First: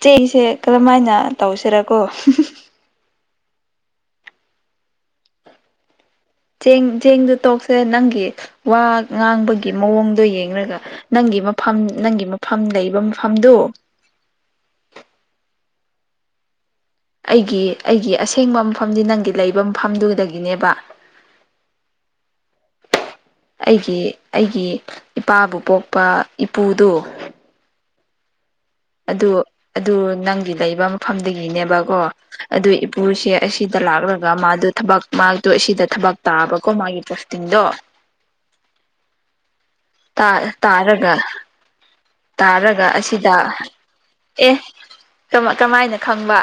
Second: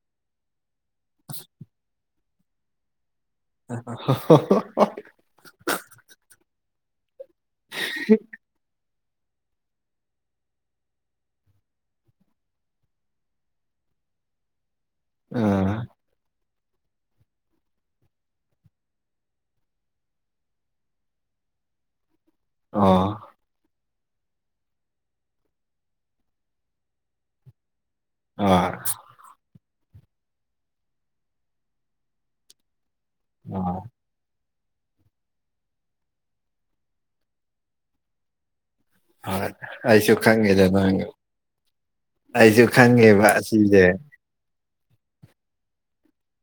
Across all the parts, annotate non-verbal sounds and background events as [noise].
ꯆ ꯆꯩꯁꯦ ꯀꯔꯝ ꯍꯥꯏꯅ ꯇꯧꯁꯤꯔꯀꯣ [unintelligible] ꯆꯦꯡ ꯆꯦꯡꯗꯨ ꯇꯣꯛꯁꯦ ꯅꯪꯒꯤ ꯋꯥ ꯉꯥꯡꯕꯒꯤ ꯃꯑꯣꯡꯗꯣ ꯌꯦꯡꯂꯡꯒ ꯅꯪꯒꯤ ꯃꯐꯝ ꯅꯪꯒꯤ ꯃꯐꯝ ꯂꯩꯕ ꯃꯐꯝꯗꯨꯣ [unintelligible] ꯑ ꯑꯩꯒꯤ ꯑꯩꯒꯤ ꯑꯁꯦꯡꯕ ꯃꯐꯝꯗꯤ ꯅꯪꯒꯤ ꯂꯩꯕ ꯃꯐꯝꯗꯨꯗꯒꯤꯅꯦꯕ [unintelligible] ꯑ ꯑꯩꯒꯤ ꯑꯩꯒꯤ ꯏꯄꯥꯕꯨ ꯄꯣꯛꯄ ꯏꯄꯨꯗꯨ ꯑꯣ ꯑꯗꯨ ꯑꯗꯨ ꯅꯪꯒꯤ ꯂꯩꯕ ꯃꯐꯝꯗꯒꯤꯅꯦꯕꯀꯣ ꯑꯗꯨ ꯎꯁꯦ ꯑꯣ ꯑꯁꯤꯗ ꯂꯥꯛꯂꯒ ꯃꯥꯗꯨ ꯊꯕꯛ ꯃꯥꯗꯣ ꯑꯁꯤꯗ ꯊꯕꯛ ꯇꯥꯕꯀꯣ ꯃꯥꯒꯤ ꯄꯣꯁꯇꯤꯡꯗꯣ ꯑꯩ ꯑꯩꯁꯨ ꯈꯪꯗ ꯅ ꯇꯥꯔꯒ ꯇꯥꯔꯒ ꯑꯁꯤꯗ ꯑꯦ ꯀꯃꯥꯏꯅ ꯈꯪꯕ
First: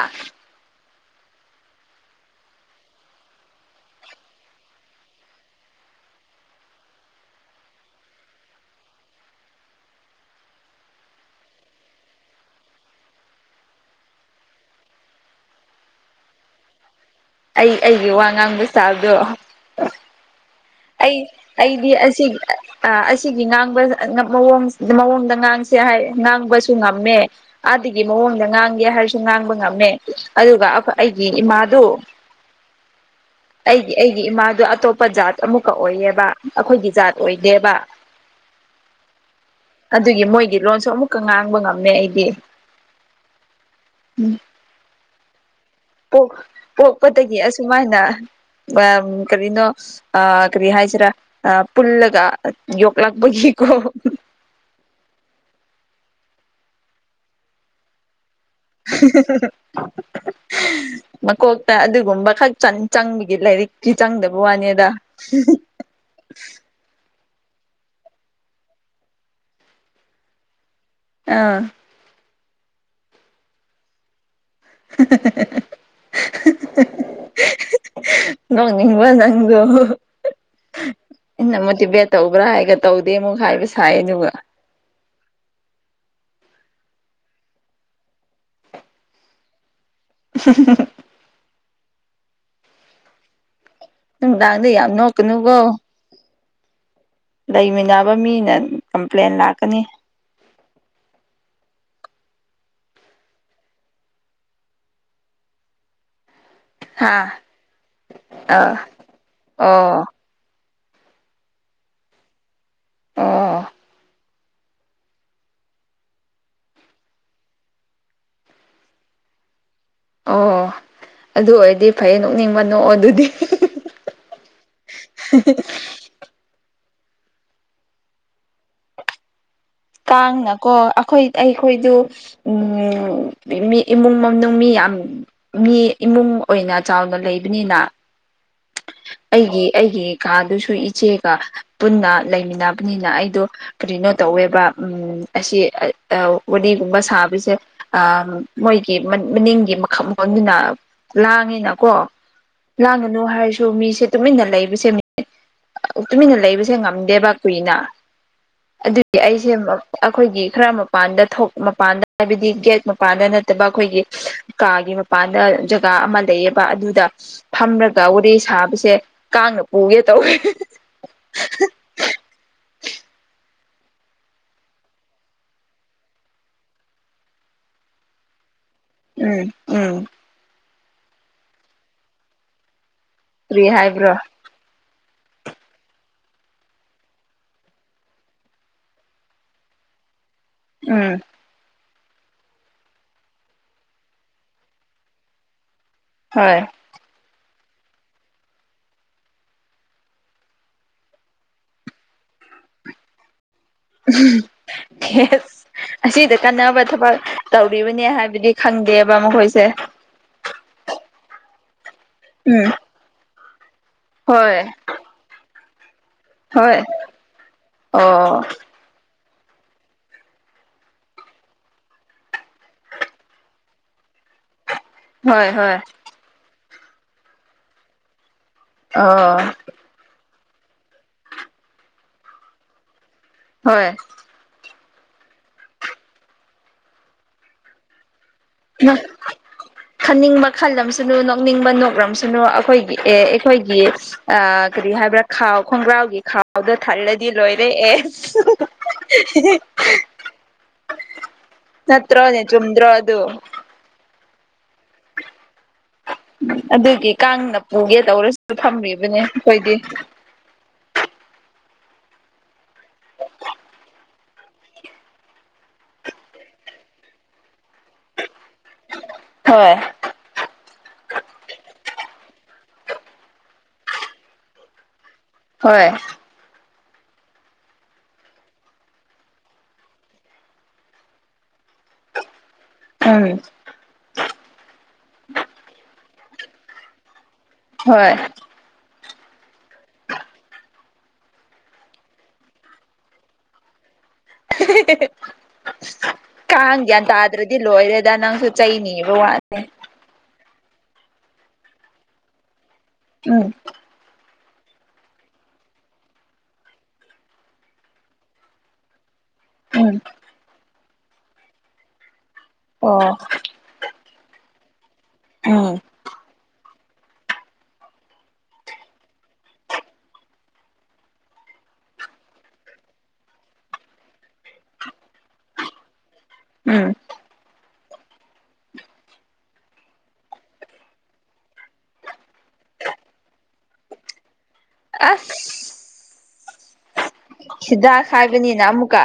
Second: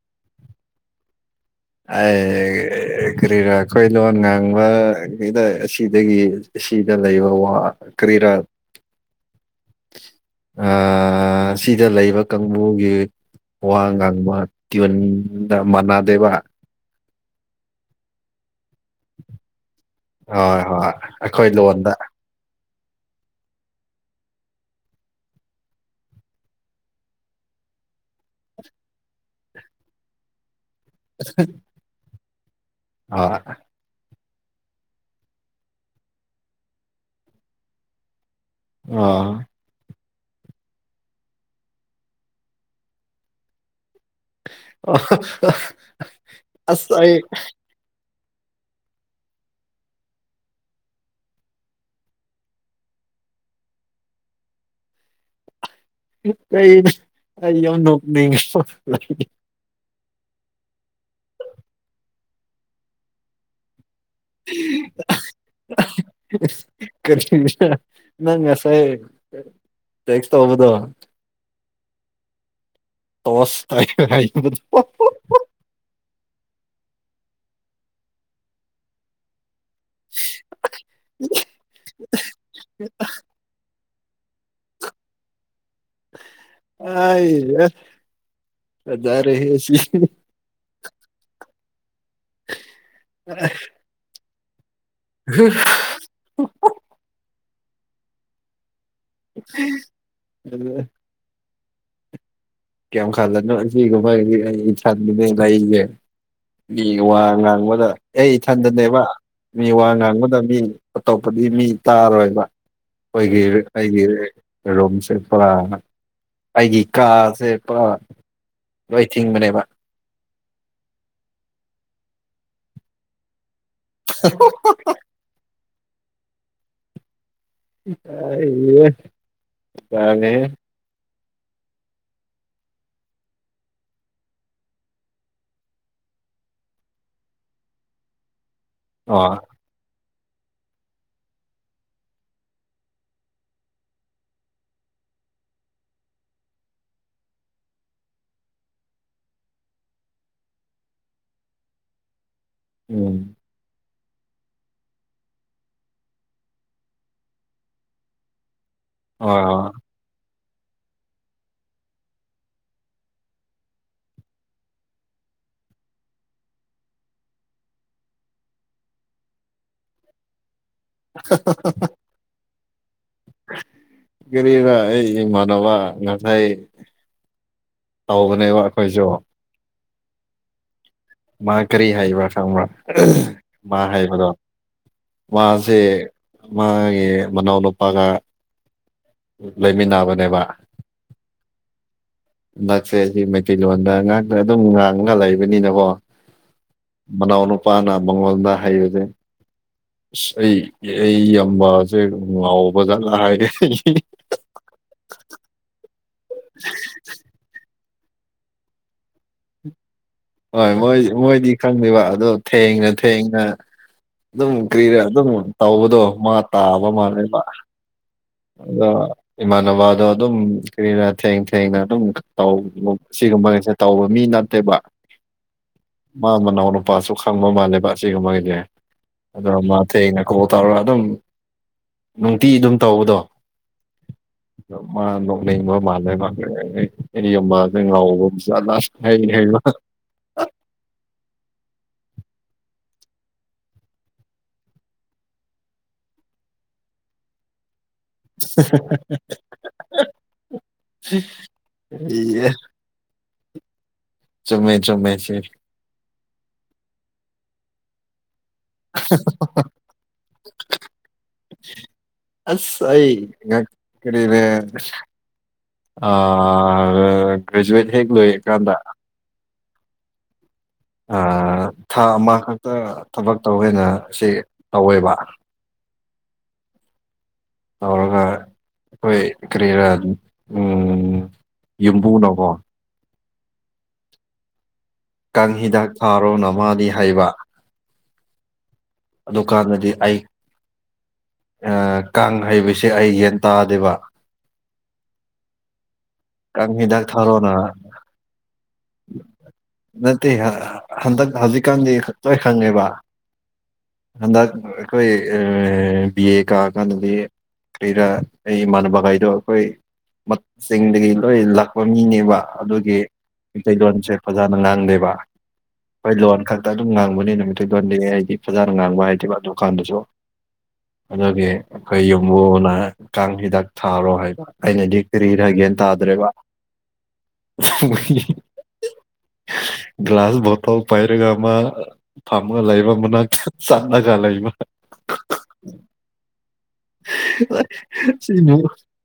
ꯑꯩ ꯀꯔꯤꯔꯥ ꯑꯩꯏ ꯂꯣꯟ ꯉꯥꯡꯕꯗ ꯑꯁꯤꯗꯒꯤ ꯁꯤꯗ ꯂꯩꯕ ꯋꯥ ꯀꯔꯤꯔꯥ [unintelligible] ꯑ ꯁꯤꯗ ꯂꯩꯕ ꯀꯥꯡꯕꯨꯒꯤ ꯋꯥ ꯉꯥꯡꯕ ꯇꯤꯌꯟꯗ ꯃꯥꯟꯅꯗꯦꯕ ꯑꯩ ꯑꯩꯒꯤ ꯋꯥ ꯉꯥꯡꯕ ꯆꯥꯕꯗꯣ ꯍꯣꯏ ꯍꯣꯏ ꯑꯩ ꯑꯩꯈꯣꯏ ꯑꯩꯗꯤ ꯂꯣꯟꯗ ꯑꯁꯤꯒꯤ ꯉꯥꯡꯕ ꯃꯑꯣꯡ ꯃꯑꯣꯡꯗ ꯉꯥꯡꯁꯦ ꯍꯥꯏ ꯉꯥꯡꯕꯁꯨ ꯉꯝꯃꯦ ꯑꯗꯨꯥꯗꯒꯤ ꯃꯑꯣꯡꯗ ꯉꯥꯡꯒꯦ ꯍꯥꯏꯔꯁꯨ ꯉꯥꯡꯕ ꯉꯝꯃꯦ ꯑꯗꯨꯒ ꯑꯩ ꯑꯩꯒꯤ ꯏꯃꯥꯗꯨ ꯑ [unintelligible] ꯑꯩ ꯏꯃꯥꯗꯣ ꯑꯇꯣꯞꯄ ꯖꯥꯠ ꯑꯃꯨꯛꯀ ꯑꯣꯏꯌꯦꯕ ꯑꯩꯈꯣꯏꯒꯤ ꯖꯥꯠ ꯑꯣꯏꯗꯦꯕ ꯑ [unintelligible] ꯑꯗꯨꯒꯤ ꯃꯣꯏꯒꯤ ꯂꯣꯟꯁꯨ ꯑꯃꯨꯛꯀ ꯉꯥꯡꯕ ꯉꯝꯃꯦ ꯑꯩꯗꯤ ꯎꯝ ꯑ [unintelligible] ꯄꯣꯛꯄꯗꯒꯤ ꯑꯁꯨꯃꯥꯏꯅ ꯀꯔꯤꯅꯣ ꯀꯔꯤ ꯍꯥꯏꯁꯤꯔꯥ ꯄꯨꯜꯂꯒ ꯌꯣꯛꯂꯛꯄꯒꯤ ꯏꯀꯣ ꯀ ꯑ ꯅ ꯅ [unintelligible] [inaudible] ꯍꯤꯍꯥ ꯍꯥ [inaudible] ꯃꯀꯣꯛꯇ ꯑꯗꯨꯒꯨꯝꯕ ꯈꯛ ꯆꯪꯕꯒꯤ ꯂꯥꯏꯔꯤꯛ ꯀ ꯆꯪꯗꯕ ꯋꯥꯅꯤꯗ ꯔꯤ ꯅꯪ ꯉꯁꯥꯏ ꯇꯦꯛꯁ ꯇ ꯍꯕꯗꯣ ꯑꯥ ꯇꯣꯁ ꯇꯥꯏ ꯍꯥꯏ ꯅꯣꯡꯅꯤꯡꯕ ꯅꯪ ꯑꯗꯣ ꯑ ꯃꯣꯇꯤꯚꯦꯠ ꯇꯧꯕ꯭ꯔꯥ ꯍꯥꯏꯒ ꯇꯧꯗꯦ ꯑꯃꯨꯛ ꯍꯥꯏꯕꯁ ꯍꯥꯏ ꯍꯣꯏꯕ [inaudible] ꯑ ꯌꯥ ꯍꯖꯔꯦꯁꯤ ꯎꯃꯍꯨꯛ [inaudible] ꯑ ꯅꯨꯡꯗꯥꯡꯗ ꯌꯥꯝ ꯅꯣꯛꯀꯅꯨꯕꯣ ꯎꯄ ꯂꯩꯃꯤꯟꯅꯕ ꯃꯤꯅ ꯀꯝꯄ꯭ꯂꯦꯟ ꯂꯥꯛꯀꯅꯤ ꯑꯗꯨ ꯀꯌꯥꯝ ꯈꯜꯂꯅꯣ ꯁꯤ ꯀꯥꯏ ꯑꯩ ꯏꯅꯦ ꯂꯩꯒꯦ ꯃꯤ ꯋꯥ ꯍꯥ ꯉꯥꯡꯕꯗ ꯑꯩ ꯑꯥ ꯏꯊꯟꯗꯅꯦꯕ ꯃꯤ ꯋꯥ ꯑꯣ ꯉꯥꯡꯕꯗ ꯃꯤ ꯑꯇꯣꯞꯄꯗꯤ ꯃꯤ ꯇꯥꯔꯣꯏꯕ ꯑꯩꯈꯣꯏꯒꯤ ꯑꯣ ꯑꯩꯒꯤ ꯀ ꯔꯣꯝꯁꯦ ꯑꯩꯒꯤ ꯀꯥꯁꯦ ꯂꯣꯏ ꯊꯤꯡꯕꯅꯦꯕ ꯑꯣ ꯑꯗꯨ ꯑꯣꯏꯔꯗꯤ ꯐꯩ ꯅꯣꯛꯅꯤꯡꯕ ꯅꯣꯛꯑꯣ ꯑꯗꯨꯗꯤ ꯍꯥꯍꯥꯖꯍꯥ [inaudible] ꯁꯤꯁ꯭ [inaudible] ꯑ ꯏ [unintelligible] [inaudible] ꯀꯥꯡꯅ ꯀꯣ ꯑꯩꯈꯣꯏ ꯑꯩꯈꯣꯏꯗꯨ ꯎ ꯃꯤ ꯏꯃꯨꯡ ꯃꯅꯨꯡ ꯃꯤ ꯌꯥꯝ ꯃꯤ ꯏꯃꯨꯡ ꯑꯣꯏꯅ ꯆꯥꯎꯅ ꯂꯩꯕꯅꯤꯅ ꯑꯣ ꯑꯩꯒꯤ ꯑꯩꯒꯤ ꯀꯥꯗꯨꯁꯨ ꯏꯆꯦꯒ ꯄꯨꯟꯅ ꯂꯩꯃꯤꯟꯅꯕꯅꯤꯅ ꯑꯩꯗꯣ ꯀꯔꯤꯅꯣ ꯇꯧꯋꯦꯕ ꯎꯝ ꯑꯁꯤ ꯋꯥꯔꯤꯒꯨꯝꯕ ꯁꯥꯕꯁꯦ ꯃꯣꯏꯒꯤ ꯃꯅꯤꯡꯒꯤ ꯃꯈ ꯃꯈꯟꯗꯨꯅ ꯂꯥꯡꯉꯤꯅꯀꯣ ꯂꯥꯡꯉꯅꯨ ꯎꯝ ꯍꯥꯏꯔꯁꯨ ꯃꯤꯁꯦ ꯇꯨꯃꯤꯟꯅ ꯂꯩꯕꯁꯦ ꯇꯨꯃꯤꯟꯅ ꯂꯩꯕꯁꯦ ꯉꯝꯗꯦꯕ ꯀꯨꯏꯅ ꯑꯗꯨꯗꯤ ꯑꯩꯁꯦ ꯑꯣ ꯑꯩꯈꯣꯏꯒꯤ ꯈꯔ ꯃꯄꯥꯟꯗ ꯊꯣꯛ ꯃꯄꯥꯟꯗ ꯍꯥꯏꯕꯗꯤ ꯒꯦꯠ ꯃꯄꯥꯟꯗ ꯅꯠꯇꯕ ꯑꯩꯈꯣꯏꯒꯤ ꯀꯥꯒꯤ ꯃꯄꯥꯟꯗ ꯖꯒꯥ ꯑꯃ ꯂꯩꯌꯦꯕ ꯑꯗꯨꯗ ꯐꯝꯔꯒ ꯋꯥꯔꯤꯦ ꯁꯥꯕꯁꯦ ꯀꯥꯡꯅ ꯄꯨꯒꯦ ꯇꯧꯋ ꯍꯥꯍꯥꯍꯥꯍꯥ [inaudible] ꯀꯔꯤ ꯑꯩ ꯃꯅꯅꯕ ꯉꯁꯥꯏ ꯇꯧꯕꯅꯦꯕ ꯑꯩꯈꯣꯏꯁꯨ ꯎꯝ ꯎꯝ ꯃꯥ ꯀꯔꯤ ꯍꯥꯏꯕ꯭ꯔꯥ ꯈꯪꯕ꯭ꯔꯥ ꯀꯔꯤ ꯃꯥ ꯍꯥꯏꯕ꯭ꯔꯣ ꯍꯥꯏꯕꯗꯣ ꯃꯥꯁꯦ ꯃꯥꯒꯤ ꯃꯅꯥꯎ ꯅꯨꯄꯥꯒ ꯂꯩꯃꯤꯟꯅꯕꯅꯦꯕ ꯎꯝ ꯅꯛꯁꯦ ꯁꯤ ꯃꯩꯇꯩꯂꯣꯟꯗ ꯉꯥꯡꯅ ꯑꯗꯨꯝ ꯉꯥꯡꯉꯒ ꯂꯩꯕꯅꯤꯅꯀꯣ ꯍꯣꯏ ꯃꯅꯥꯎ ꯅꯨꯄꯥꯅ ꯃꯉꯣꯟꯗ ꯍꯩꯕꯁꯦ ꯑꯁ ꯑꯩ ꯑꯩ ꯌꯥꯝꯕꯁꯦ ꯉꯥꯎꯕꯖꯠꯂ ꯍꯥꯏ ꯑꯩ [unintelligible] ꯑꯁꯤꯗ ꯀꯥꯟꯅꯕ ꯊꯕꯛ ꯇꯧꯔꯤꯕꯅꯦ ꯍꯥꯏꯕꯗꯤ ꯈꯪꯗꯦꯕ ꯃꯈꯣꯏꯁꯦ ꯍꯣꯏ ꯃꯣꯏ ꯃꯣꯏꯗꯤ ꯈꯪꯗꯦꯕ ꯑꯗꯣ ꯎꯝ ꯊꯦꯡꯅ ꯊꯦꯡꯅ ꯑꯗꯨꯝ ꯍꯣꯏ ꯀꯔꯤꯔ ꯑꯗꯨꯝ ꯇꯧꯕꯗꯣ ꯃꯥ ꯍꯣꯏ ꯇꯥꯕ ꯃꯥꯅꯦ ꯃꯥ ꯑꯣ ꯑ ꯏꯃꯥꯟꯅꯕꯗꯣ ꯑꯗꯨꯝ ꯀꯅ ꯊꯦꯡ ꯊꯦꯡꯅ ꯑꯗꯨꯝ ꯁꯤꯒꯨꯝꯕꯁꯦ ꯇꯧꯕ ꯃꯤ ꯅꯠꯇꯦꯕ ꯍꯣꯏ ꯍꯣꯏ ꯃꯥ ꯃꯅꯥꯎ ꯅꯨꯄꯥꯁꯨ ꯈꯪꯕ ꯃꯥꯜꯂꯦꯕ ꯑꯁꯤꯒ ꯃꯥꯒꯤꯁꯦ ꯑꯣ ꯑꯗꯣ ꯃꯥꯊꯦꯡ ꯀꯣꯜ ꯇꯧꯔꯒ ꯑꯗꯨꯝ ꯅꯨꯡꯇꯤ ꯑꯗꯨꯝ ꯇꯧꯕꯗꯣ ꯍꯣꯏ ꯃꯥ ꯅꯣꯛꯅꯅꯤꯡꯕ ꯃꯥꯜꯂꯦ ꯃꯥꯜꯦ ꯑꯦꯔꯤ ꯑꯃ ꯉꯥꯎꯕ ꯆꯠꯂ ꯅ ꯈꯟꯅꯤꯡꯕ ꯈꯜꯂꯝꯁꯅꯨ ꯅꯣꯛꯅꯤꯡꯕ ꯅꯣꯛꯂꯝꯝꯁꯨꯅꯨ ꯀꯣ ꯑꯩꯈꯣꯏꯒꯤ ꯑꯦ ꯑꯩꯈꯣꯏꯒꯤ ꯀꯔꯤ ꯍꯥꯏꯕ꯭ꯔꯥ ꯈꯥꯎ ꯈꯣꯡꯒ꯭ꯔꯥꯎꯒꯤ ꯈꯥꯎꯗ ꯊꯥꯔꯗꯤ ꯂꯣꯏꯔꯦ ꯑꯦ ꯅꯠꯇ꯭ꯔꯣꯅꯦ ꯏꯌꯦ ꯆꯨꯝꯗ꯭ꯔꯣ ꯑꯗꯨ ꯆꯨꯝꯃꯦ ꯆꯨꯝꯃꯦ ꯁꯤ ꯑꯗꯨꯒꯤ ꯀꯥꯡꯅ ꯄꯨꯒꯦ ꯇꯧꯔꯁꯨꯁꯨ ꯐꯝꯔꯤꯕꯅꯦ ꯑꯩꯈꯣꯏꯗꯤ ꯑꯁ ꯑꯩ ꯉ ꯀꯔꯤ ꯒ꯭ꯔꯦꯖꯨꯋꯦꯠ ꯍꯦꯛ ꯂꯣꯏꯔꯀꯥꯟꯗ ꯍꯣꯏ ꯊꯥ ꯑꯃ ꯈꯛꯇ ꯊꯕꯛ ꯇꯧꯋꯦꯅ ꯁꯤ ꯇꯧꯋꯦꯕ ꯍꯣꯏ ꯇꯧꯔꯒꯥ ꯑꯩꯈꯣꯏ ꯀꯔꯤꯔ ꯎꯝ ꯌꯨꯝꯕꯨꯅꯣꯀꯣ ꯎꯝ ꯀꯥꯡꯪ ꯍꯤꯗꯥꯛ ꯐꯥꯔꯣ ꯅꯃꯥꯗꯤ ꯍꯩꯕ ꯍꯣꯏ ꯑꯗꯨꯗꯨꯀꯥꯟꯗꯗꯤ ꯑꯩ ꯀꯥꯡ ꯍꯩꯕꯁꯦ ꯑꯩ ꯌꯦꯟ ꯇꯥꯗꯦꯕ [unintelligible] ꯀꯥꯡ ꯍꯤꯗꯥꯛ ꯒ꯭ꯌꯥꯟ ꯊꯥꯔꯣꯅ ꯇꯥꯗ꯭ꯔꯗꯤ ꯂꯣꯏꯔꯦꯗ ꯅꯪꯁꯨ ꯆꯩꯅꯤꯕ ꯋꯥꯅꯤꯦ ꯅꯠꯇꯦ ꯍꯟꯗꯛ ꯍꯧꯖꯤꯛꯀꯥꯟꯗꯤ ꯂꯣꯏ ꯈꯪꯉꯦꯕ ꯎꯝ ꯍꯟꯗꯛ ꯑꯩꯈꯣꯏ ꯕꯤ ꯑꯦ ꯀꯛꯑꯀꯥꯟꯗꯗꯤ ꯀꯩꯔꯥ ꯑꯩ ꯏꯃꯥꯟꯅꯕꯈꯩꯗꯣ ꯑꯩꯈꯣꯏ ꯎꯝ ꯆꯤꯡꯗꯒꯤ ꯂꯣꯏ ꯂꯥꯛꯄ ꯃꯤꯅꯦꯕ ꯑꯗꯨꯒꯤ ꯑꯣ ꯃꯩꯇꯩꯂꯣꯟꯁꯦ ꯐꯖꯅ ꯉꯥꯡꯗꯦꯕ ꯎꯝ ꯑꯩꯈꯣꯏ ꯂꯣꯟ ꯈꯛ ꯑꯗꯨꯝ ꯉꯥꯡꯕꯅꯦ ꯅꯨꯃꯤꯠꯇꯗꯣꯟꯗꯤ ꯑꯩꯗꯤ ꯐꯖꯅ ꯉꯥꯡꯕ ꯍꯥꯏꯗꯦꯕ ꯑꯗꯨ ꯀꯥꯟꯗꯁꯨ ꯑꯗꯨꯒꯤ ꯑꯩꯈꯣꯏ ꯌꯨꯝꯕꯨꯅ ꯀꯥꯡ ꯍꯤꯗꯥꯛ ꯊꯥꯔꯣ ꯍꯥꯏꯕ ꯑꯩꯅꯗꯤ ꯀꯔꯤ ꯍꯥꯏꯒꯦ ꯌꯦ ꯇꯗ꯭ꯔꯦꯒ ꯎꯝ [unintelligible] ꯒ꯭ꯂꯁ ꯣꯇꯜ ꯄꯥꯏꯔꯒ ꯑꯃ ꯐꯔꯃꯒ ꯂꯥꯏꯕ ꯃꯅꯥ ꯁꯥꯥꯟꯗ ꯀꯥꯂꯏ ꯃꯥ ꯑꯁ ꯍꯤꯗꯥꯛ ꯍꯥꯏꯕꯅꯤꯅ [unintelligible] ꯑꯃꯨꯛꯀ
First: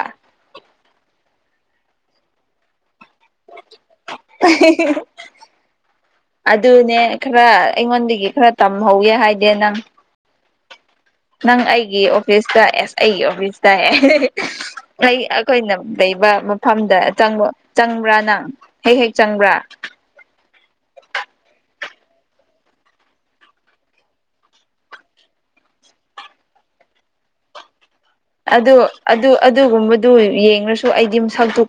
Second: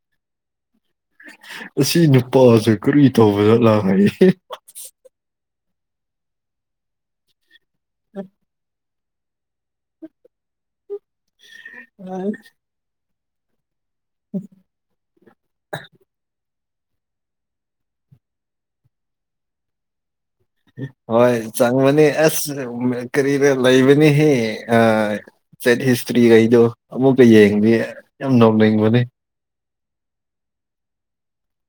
ꯑꯁꯤ ꯅꯨꯄꯥꯁꯦ ꯀꯔꯤ ꯇꯧꯕ ꯆꯠꯂꯥ ꯍꯥꯏꯔꯤ ꯑꯗꯨꯅꯦ ꯈꯔ ꯑꯩꯉꯣꯟꯗꯒꯤ ꯈꯔ ꯇꯝꯃꯦ ꯍꯧꯋꯦ ꯍꯥꯏꯗꯦ ꯅꯪ ꯅꯪ ꯑꯩꯒꯤ ꯑꯣꯐꯤꯁꯇ ꯑꯦꯁ ꯑꯩꯒꯤ ꯑꯣꯐꯤꯁ ꯇꯥꯏ ꯑꯩꯈꯣꯏꯅ ꯂꯩꯕ ꯃꯐꯝꯗ ꯆꯪꯕ ꯆꯪꯕ꯭ꯔꯥ ꯅꯪ ꯍꯦꯛ ꯍꯦꯛ ꯆꯪꯕ꯭ꯔꯥ ꯍꯣꯏ ꯆꯪꯕꯅꯤ ꯑꯁ ꯀꯔꯤꯗ ꯂꯩꯕꯅꯤꯍ ꯑ ꯆꯠ ꯍꯤꯁꯇ꯭ꯔꯤ ꯀꯗꯣ ꯑꯃꯛ ꯀꯩ ꯌꯥ ꯑꯗꯨ ꯑꯗꯨ‌ ꯑꯗꯨ ꯑꯗꯨꯒꯨꯝꯕꯗꯨ ꯌꯦꯡꯁꯨ ꯑꯩꯒꯤ ꯃꯁꯛꯇꯨ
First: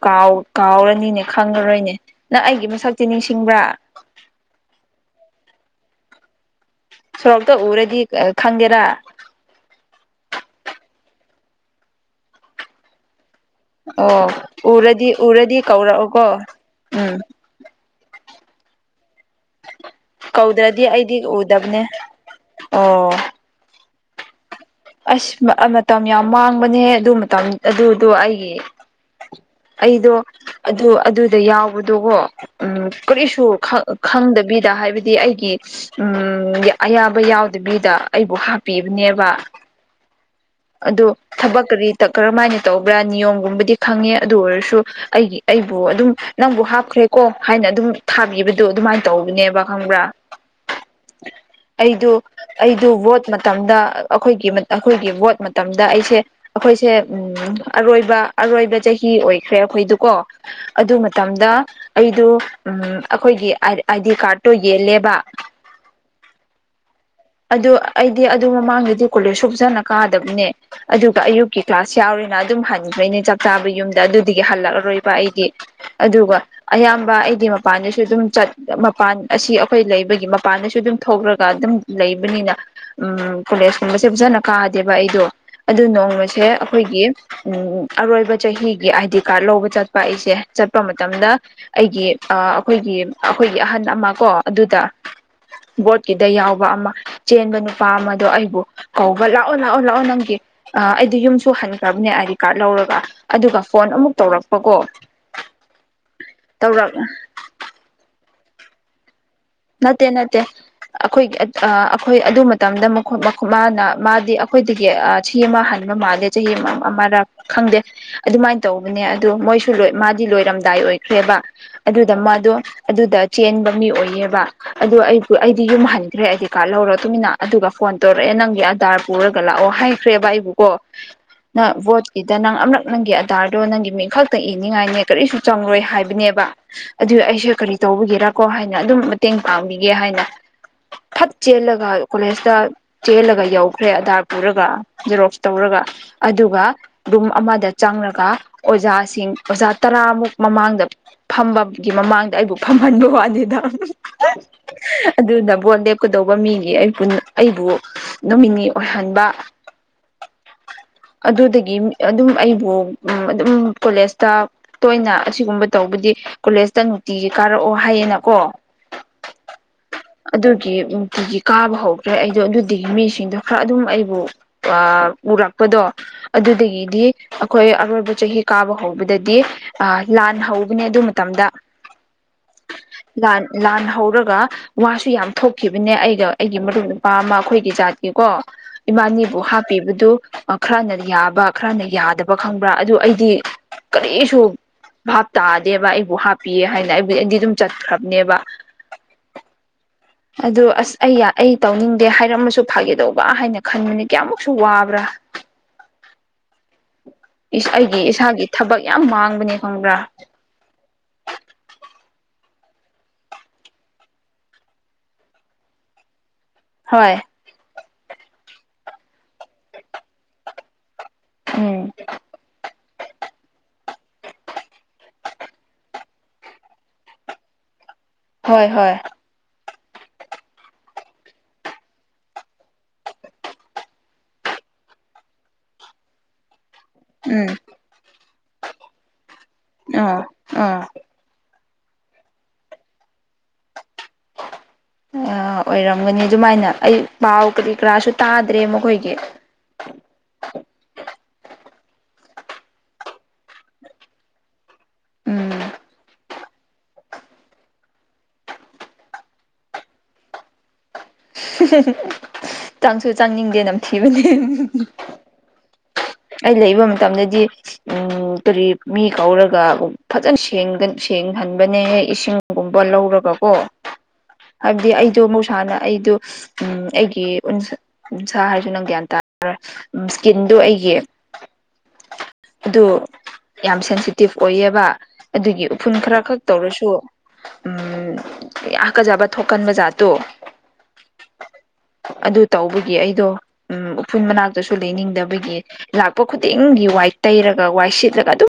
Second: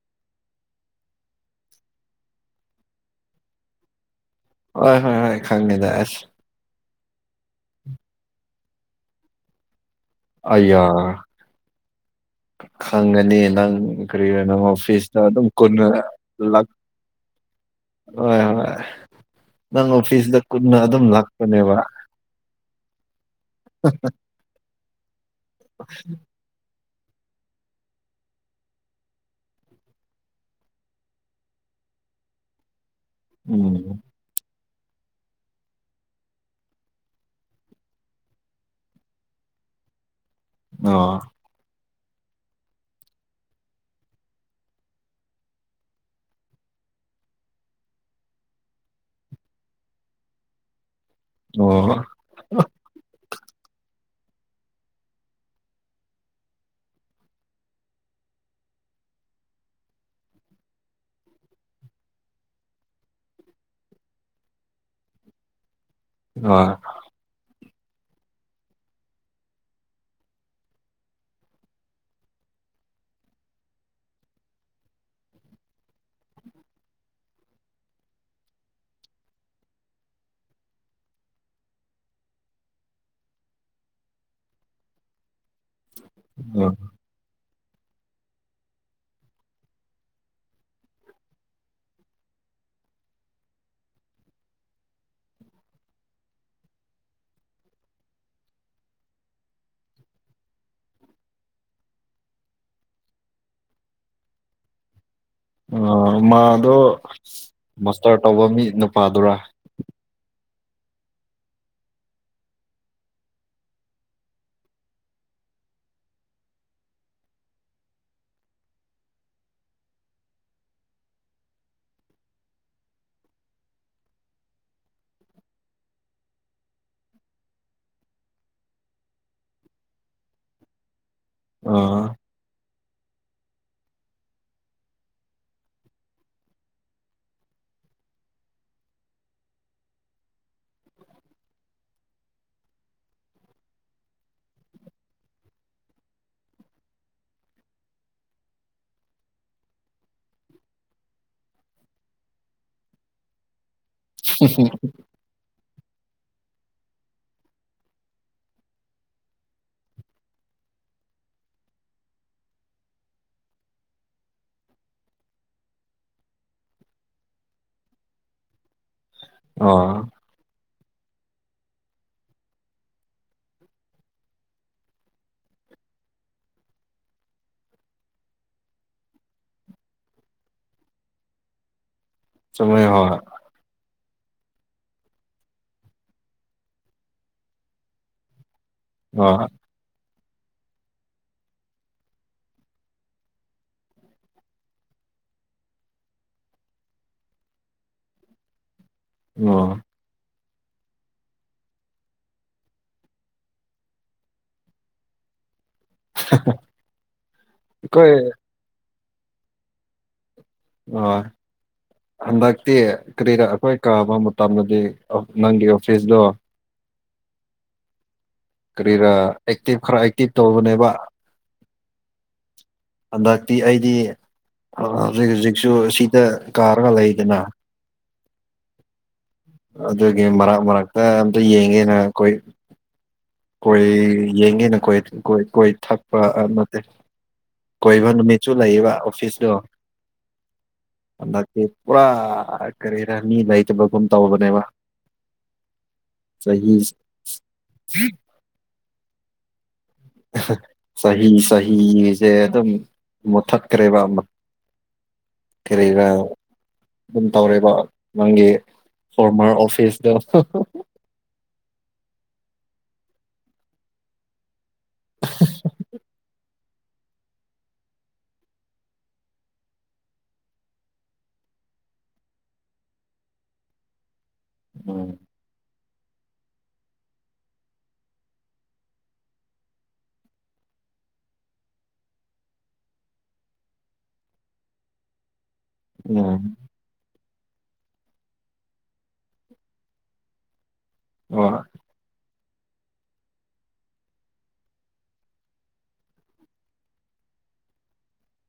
ꯀꯥꯎꯔꯅꯤꯅꯦ ꯈꯪꯉꯔꯣꯏꯅꯦ ꯅꯪ ꯑꯩꯒꯤ ꯃꯁꯛ ꯆꯛꯁꯤ ꯅꯤꯡꯁꯤꯡꯕ꯭ꯔꯥ ꯍꯣꯏ ꯍꯣꯏ ꯍꯣꯏ ꯈꯪꯉꯦꯗꯁ ꯁꯣꯔꯣꯞꯇ ꯎꯔꯦꯗꯤ ꯈꯪꯒꯦꯔꯥ ꯑꯌꯥ ꯈꯪꯒꯅꯤꯅ ꯅꯪ ꯑꯣ ꯀꯔꯤ ꯅꯪ ꯎꯔꯗꯤ ꯑꯣꯐꯤꯁꯇ ꯑꯗꯨꯝ ꯎꯔꯗꯤ ꯀꯅ ꯀꯧꯔꯛꯑꯣꯀꯣ ꯂ ꯎꯝ ꯍ ꯍ ꯅꯪ ꯑꯣꯐꯤꯁꯇ ꯀꯨꯟꯅ ꯀꯧꯗ꯭ꯔꯗꯤ ꯑꯗꯨꯝ ꯑꯩꯗꯤ ꯂꯥꯛꯄꯅꯦꯕ ꯎꯗꯕꯅꯦ ꯎꯝ ꯑꯣ ꯑꯁ ꯃꯇꯝ ꯌꯥꯝ ꯃꯥꯡꯕꯅꯦꯍ ꯑꯗꯨ ꯃꯇꯝ ꯑꯗꯨꯗꯣ ꯑꯩꯒꯤ ꯑꯩꯗꯣ ꯑꯗꯨ ꯑꯗꯨꯗ ꯌꯥꯎꯕꯗꯣꯀꯣ ꯎꯝ ꯀꯔꯤꯁꯨ ꯎꯝ ꯈꯪꯗꯕꯤ ꯗ ꯍꯥꯏꯕꯗꯤ ꯑꯩꯒꯤ ꯎꯝ ꯑꯌꯥꯕ ꯌꯥꯎꯗꯕꯤꯗ ꯑꯩꯕꯨ ꯍꯥꯞꯄꯤꯕꯅꯦꯕ ꯑꯗꯨꯗꯣ ꯑꯣ ꯊꯕꯛꯔꯤ ꯀꯔꯝ ꯍꯥꯏꯅ ꯇꯧꯕ꯭ꯔꯥ ꯅꯤꯌꯣꯝꯒꯨꯝꯕꯗꯤ ꯈꯪꯉꯦ ꯑꯗꯨ ꯑꯣꯏꯔꯁꯨ ꯑꯩꯒꯤ ꯑꯩꯕꯨ ꯑꯗꯨꯝ ꯅꯪꯕꯨ ꯍꯥꯞꯈ꯭ꯔꯦ ꯦ ꯀꯣ ꯍꯥꯏꯅ ꯑꯗꯨꯝ ꯊꯥꯕꯤꯕꯗꯨꯣ ꯑꯗꯨꯃꯥꯏꯅ ꯇꯧꯕꯅꯦꯕ ꯈꯪꯕ꯭ꯔꯥ ꯑꯣ ꯑꯩꯗꯨ ꯑꯩꯗꯨ ꯚꯣꯠ ꯃꯇꯝꯗ ꯑꯩꯈꯣꯏꯒꯤ ꯑꯩꯈꯣꯏꯒꯤ ꯚꯣꯠ ꯃꯇꯝꯗ ꯑꯩꯁꯦ ꯑꯩꯈꯣꯏꯁꯦ ꯎꯝ ꯑꯔꯣꯏꯕ ꯑꯔꯣꯏꯕ ꯆꯍꯤ ꯑꯣꯏꯈ꯭ꯔꯦ ꯑꯩꯈꯣꯏꯗꯨꯀꯣ ꯑꯗꯨ ꯃꯇꯝꯗ ꯑꯩꯗꯣ ꯎꯝ ꯑꯩꯈꯣꯏꯒꯤ ꯑꯥꯏꯗꯤ ꯀꯥꯔꯠꯇꯣ ꯌꯦꯜꯂꯦꯕ [inaudible] ꯑ ꯑꯗꯨ ꯑꯩꯗꯤ ꯑꯗꯨ ꯃꯃꯥꯡꯗꯗꯤ ꯀꯣꯂꯦꯖ ꯁꯨꯞꯖꯅ ꯀꯥ ꯅꯦ ꯑꯗꯨꯒ ꯑꯌꯨꯛ ꯀ꯭ꯂꯥꯁ ꯌꯥꯎꯔꯤꯅ ꯑꯗꯨꯝ ꯍꯟꯈ꯭ꯔꯅꯦ ꯆꯞ ꯆꯕ ꯌꯨꯝꯗ ꯑꯗꯨ ꯍꯜꯂꯛꯑꯔꯣꯏ ꯑꯩꯗꯤ ꯑꯗꯨꯒ ꯑꯌꯥꯝꯕ ꯑꯩꯗꯤ ꯃꯄꯥꯟꯗꯁꯨ ꯑꯗꯨꯝ ꯃꯄꯥꯟ ꯑꯁꯤ ꯑꯩꯈꯣꯏ ꯂꯩꯕ ꯑꯩꯈꯣꯏꯒꯤ ꯃꯄꯥꯟꯗꯁꯨ ꯑꯗꯨꯝ ꯊꯣꯛꯂꯒ ꯑꯗꯨꯝ ꯂꯩꯕꯅꯤꯅ ꯎꯝ ꯀꯣꯂꯦꯖ ꯀꯨꯝꯕꯁꯦ ꯐꯖꯅ ꯀꯥ ꯗꯦꯕ ꯑꯩꯗꯣ ꯑꯗꯨ ꯅꯣꯡꯃꯁꯦ ꯑꯩꯈꯣꯏꯒꯤ ꯎ ꯑꯔꯣꯏꯕ ꯆꯍꯤꯒꯤ ꯑꯥꯏꯗꯤ ꯀꯥꯔꯗ ꯂꯧꯕ ꯆꯠꯄ ꯑꯩꯁꯦ ꯆꯠꯄ ꯃꯇꯝꯗ ꯑꯩꯒꯤ ꯑꯩꯈꯣꯏꯒꯤ ꯑꯩꯈꯣꯏꯒꯤ ꯑꯍꯟ ꯑꯃ ꯀꯣ ꯑꯗꯨꯗ ꯕꯣꯠꯀꯤꯗ ꯌꯥꯎꯕ ꯑꯃ ꯆꯦꯟꯕ ꯅꯨꯄꯥ ꯑꯃꯗꯣ ꯑꯩꯕꯨ ꯀꯧꯕ ꯂꯥꯛ ꯂꯥꯛꯑꯣ ꯂꯥꯛꯑꯣ ꯂꯥꯛꯑꯣ ꯅꯪꯒꯤ ꯑꯩꯗꯤ ꯌꯨꯝꯁꯨ ꯍꯟꯈ꯭ꯔꯕꯅꯦ ꯑꯥꯏ ꯗꯤ ꯀꯥꯔꯗ ꯂꯧꯔꯒ ꯑꯗꯨꯒ ꯐꯣꯟ ꯑꯃꯨꯛ ꯇꯧꯔꯛꯄ ꯃꯀꯣꯛ ꯃꯥꯗꯣ ꯃꯁꯇꯔ ꯇꯧꯕ ꯃꯤ ꯅꯨꯄꯥꯗꯨꯔꯥ ꯅꯠꯇꯦ ꯅꯠꯇꯦ ꯑꯩꯈꯣꯏ ꯑꯩꯈꯣꯏ ꯑꯗꯨ ꯃꯇꯝꯗ ꯃꯥꯅ ꯃꯥꯗꯤ ꯑꯩꯈꯣꯏꯗꯒꯤ ꯁꯤ ꯑꯃ ꯍ ꯃꯥꯂꯦ ꯆꯍꯤ ꯑꯃ ꯑꯃ ꯈꯪꯗꯦ ꯑꯗꯨꯃꯥꯏꯅ ꯇꯧꯕꯅꯦ ꯑ ꯃꯣꯏꯁꯨ ꯃꯥꯗꯤ ꯂꯣꯏꯔꯝꯗꯥꯏ ꯑꯣꯏꯈ꯭ꯔꯦꯕ ꯑꯗꯨꯗ ꯃꯥꯗꯣ ꯑꯗꯨꯗ ꯆꯦꯟꯕ ꯃꯤ ꯑꯣꯏꯌꯦꯕ ꯑꯗꯨ ꯑꯩꯕꯨ ꯑꯩꯗꯤ ꯌꯨꯝꯍꯟꯈ꯭ꯔꯦ ꯑꯩꯗꯤ ꯀꯥꯔꯗ ꯂꯧꯔꯣ ꯇꯨꯃꯤꯟꯅ ꯑꯗꯨꯒ ꯐꯣꯟ ꯇꯧꯔꯛꯑꯦ ꯅꯪꯒꯤ ꯑꯙꯥꯔ ꯄꯨꯔꯒ ꯂꯥꯛ ꯂꯥꯛꯑꯣ ꯍꯥꯏꯈ꯭ꯔꯦꯕ ꯑꯩꯕꯨꯀꯣ ꯅꯪ ꯑꯥ ꯚꯣꯠꯀꯤꯗ ꯅꯪ ꯑꯃꯛ ꯅꯪꯒꯤ ꯑꯙꯔꯗꯣ ꯅꯪꯒꯤ ꯃꯤꯡꯈꯛꯇ ꯏꯅꯤꯡꯉꯥꯏꯅꯦ ꯀꯔꯤꯁꯨ ꯆꯪꯂꯣꯏ ꯍꯥꯏꯕꯅꯦꯕ ꯑꯗꯨ ꯑꯩꯁꯦ ꯀꯔꯤ ꯇꯧ ꯇꯧꯕꯒꯦꯔ ꯀꯣ ꯍꯥꯏꯅ ꯑꯗꯨꯝ ꯃꯇꯦꯡ ꯄꯥꯡꯕꯤꯒꯦ ꯍꯥꯏꯅ ꯐꯠ ꯆꯦꯜꯂꯒ ꯀꯣꯂꯦꯖꯇ ꯆꯦꯜꯂꯒ ꯌꯧꯈ꯭ꯔꯦ ꯑꯙꯔ ꯄꯨꯔꯒ ꯖꯔꯣꯞꯁ ꯇꯧꯔꯒ ꯑꯗꯨꯒ ꯔꯨꯝ ꯑꯃꯗ ꯆꯪꯂꯪꯂꯒ ꯑꯣꯖꯥꯁꯤꯡ ꯑꯣꯖꯥ ꯇꯔꯥꯃꯨꯛ ꯃꯃꯥꯡꯗ ꯐꯝꯕꯒꯤ ꯃꯃꯥꯡꯗ ꯑꯩꯕꯨ ꯐꯝꯍꯟꯕ ꯋꯥꯅꯤꯦꯗ ꯑꯗꯨꯗ ꯕꯣꯣꯟ ꯂꯦꯞꯀꯗꯧꯕ ꯃꯤꯒꯤ ꯑꯩ ꯑꯩꯕꯨ ꯅꯨꯃꯤꯅꯤ ꯑꯣꯏꯍꯟꯕ [unintelligible] ꯑꯗꯨꯗꯒꯤ ꯑꯗꯨꯝ ꯑꯩꯕꯨ ꯎ ꯑꯗꯨꯝ ꯀꯣꯂꯦꯖꯇ ꯇꯣꯏꯅ ꯑꯁꯤꯒꯨꯝꯕ ꯇꯧꯕꯗꯤ ꯀꯣꯂꯦꯖꯇ ꯅꯨꯡꯇꯤꯒꯤ ꯀꯥꯔꯛꯑꯣ ꯍꯥꯏꯌꯦꯅꯀꯣ ꯑ ꯑꯗꯨꯒꯤ ꯅꯨꯡꯇꯤꯒꯤ ꯀꯥꯕ ꯍꯧꯈ꯭ꯔꯦ ꯑꯩꯗꯣ ꯑꯗꯨꯗꯒꯤ ꯃꯤꯁꯤꯡꯗꯣ ꯈꯔ ꯑꯗꯨꯝ ꯑꯩꯕꯨ ꯎꯔꯛꯄ ꯗꯣ ꯑꯗꯨꯗꯒꯤꯗꯤ ꯑꯩꯈꯣꯏ ꯑꯔꯣꯏꯕ ꯆꯍꯤ ꯀꯥꯕ ꯍꯧꯕꯗꯗꯤ ꯂꯥꯟ ꯍꯧꯧꯕ ꯎꯧꯕꯅꯦ ꯑꯗꯨ ꯃꯇꯝꯗ ꯁꯣꯏ ꯍ ꯂꯥꯟ ꯂꯥꯟ ꯍꯧꯔꯒ ꯋꯥꯁꯨ ꯌꯥꯝ ꯊꯣꯛꯈꯤꯕꯅꯦ ꯑꯩꯒ ꯑꯩꯒꯤ ꯃꯔꯨꯞ ꯅꯨꯄꯥ ꯑꯃ ꯑꯩꯈꯣꯏꯒꯤ ꯖꯥꯠꯀꯤꯀꯣ ꯏꯃꯥꯅꯤꯕꯨ ꯑꯥ ꯑꯥ ꯍꯥꯞꯄꯤꯕꯗꯨ ꯈꯔꯅ ꯌꯥꯕ ꯈꯔꯅ ꯌꯥꯗꯕ ꯈꯪꯕ꯭ꯔꯥ ꯑꯗꯨ ꯑꯩꯗꯤ ꯀꯔꯤꯁꯨ ꯚꯥꯞ ꯇꯥꯗꯦꯕ ꯑꯩꯕꯨ ꯍꯥꯞꯄꯤꯌꯦ ꯍꯥꯏꯅ ꯑꯩꯕꯨꯗꯤ ꯑꯩꯗꯤ ꯑꯗꯨꯝ ꯆꯠꯈ꯭ꯔꯕꯅꯦꯕ ꯑ ꯑꯗꯨ ꯑꯁ ꯑꯩ ꯑꯩ ꯇꯧꯅꯤꯡꯗꯦ ꯍꯥꯏꯔꯝꯃꯁꯨ ꯐꯥꯒꯦꯗꯧꯕ ꯍꯥꯏꯅ ꯈꯟꯕꯅꯤ ꯀꯌꯥꯃꯨꯛꯁꯨ ꯋꯥꯕ꯭ꯔꯥ [unintelligible] ꯑꯩꯒꯤ ꯑꯩꯈꯣꯏ ꯏꯁꯥꯒꯤ ꯊꯕꯛ ꯌꯥꯝ ꯃꯥꯡꯕꯅꯦ ꯈꯪꯕ꯭ꯔꯥ ꯑ ꯍꯟꯗꯛꯇꯤ ꯀꯔꯤꯔ ꯑꯩꯈꯣꯏ ꯀꯥꯕ ꯃꯇꯝꯗꯗꯤ ꯅꯪꯒꯤ ꯑꯣꯐꯤꯁꯗꯣ ꯍꯣꯏ ꯀꯔꯤꯔꯥ ꯑꯦꯛꯇꯤꯚ ꯈꯔ ꯑꯦꯛꯇꯤꯚ ꯇꯧꯕꯅꯦꯕ ꯎꯝ ꯍꯟꯗꯛꯇꯤ ꯑꯩꯗꯤ ꯑ ꯍꯧꯖꯤꯛ ꯍꯧꯖꯤꯛꯁꯨ ꯁꯤꯗ ꯀꯥꯔꯒ ꯂꯩꯗꯅ ꯍꯣꯏ ꯍꯣꯏ ꯑꯗꯨꯒꯤ ꯃꯔꯛ ꯃꯔꯛꯇ ꯑꯝꯇ ꯌꯦꯡꯉꯦꯅ ꯑꯩꯈꯣꯏ ꯀꯣꯏ ꯌꯦꯡꯉꯤꯅ ꯀꯣꯏ ꯀꯣꯏ ꯀꯣꯏ ꯊꯛꯄ ꯑꯃ ꯎꯝ ꯀꯣꯏꯕ ꯅꯨꯃꯤꯠꯁꯨ ꯂꯩꯌꯦꯕ ꯑꯣꯐꯤꯁꯇꯣ ꯑꯥ ꯑꯥ ꯍꯟꯗꯛ ꯄꯨꯔꯥ ꯀꯔꯦꯔꯅꯤ ꯂꯩꯥꯏꯇ ꯑ ꯑꯣꯏꯔꯝꯒꯅꯤ ꯑꯗꯨꯃꯥꯏꯅ ꯆꯍꯤ ꯑꯩ ꯄꯚꯥꯎ ꯀꯔꯤ ꯀ ꯥꯁꯨ ꯇꯥꯗ꯭ꯔꯦ ꯃꯈꯣꯏꯒꯤ ꯁꯦ ꯑꯗꯨꯝ ꯃꯨꯠꯊꯠꯈ꯭ꯔꯦꯕ ꯑꯃ ꯎꯝ ꯀꯔꯤꯒ ꯑꯗꯨꯝ ꯇꯧꯔꯦꯕ ꯅꯪꯒꯤ ꯐꯣꯔꯃꯔ ꯑꯣꯐꯤꯁꯇ ꯆꯥꯡꯁꯨ ꯆꯪꯅꯤꯡꯗꯦ ꯅꯝꯊꯤꯕꯅꯤ [unintelligible] ꯑꯩ ꯂꯩꯕ ꯃꯇꯝꯗꯗꯤ ꯀꯔꯤ ꯃꯤ ꯀꯧꯔꯒ ꯐꯖꯅ ꯁꯦꯡꯅ ꯈꯟꯕꯅꯦꯍ ꯏꯁꯤꯡꯒꯨꯝꯕ ꯂꯧꯔꯒ ꯀꯣ ꯍꯥꯏꯕꯗꯤ ꯎꯝ ꯑꯩꯗꯣ ꯃꯨꯧꯁꯥꯅ ꯑꯩꯗ ꯎꯝ ꯑꯩꯒꯤ ꯎꯟꯁꯥ ꯍꯥꯏꯔꯁꯨ ꯅꯪ ꯒ꯭ꯌꯥꯟ ꯇꯥ ꯏꯁꯀꯤꯟꯗꯣ ꯑꯩꯒꯤ ꯑꯗꯨ ꯌꯥꯝ ꯁꯦꯟꯁꯤꯇꯤꯞ ꯑꯣꯏꯌꯦꯕ ꯑꯗꯨꯒꯤ ꯎꯐꯨꯜ ꯈꯔ ꯈꯛ ꯎꯝ ꯇꯧꯔꯁꯨ ꯎꯝ ꯑꯀꯖꯕ ꯊꯣꯛꯀꯟꯕ ꯖꯥꯠꯇꯣ ꯑ ꯑꯗꯨ ꯇꯧꯕꯒꯤ ꯑꯩꯗꯣ ꯎꯝ ꯎꯐꯨꯟ ꯃꯅꯥꯛꯇꯁꯨ ꯂꯩꯅꯤꯡꯗꯕꯒꯤ ꯂꯥꯛꯄ ꯈꯨꯗꯤꯡꯒꯤ ꯋꯥꯏ ꯇꯩꯔꯒ ꯋꯥꯏ ꯁꯤꯠꯂꯒ ꯑꯗꯨꯝ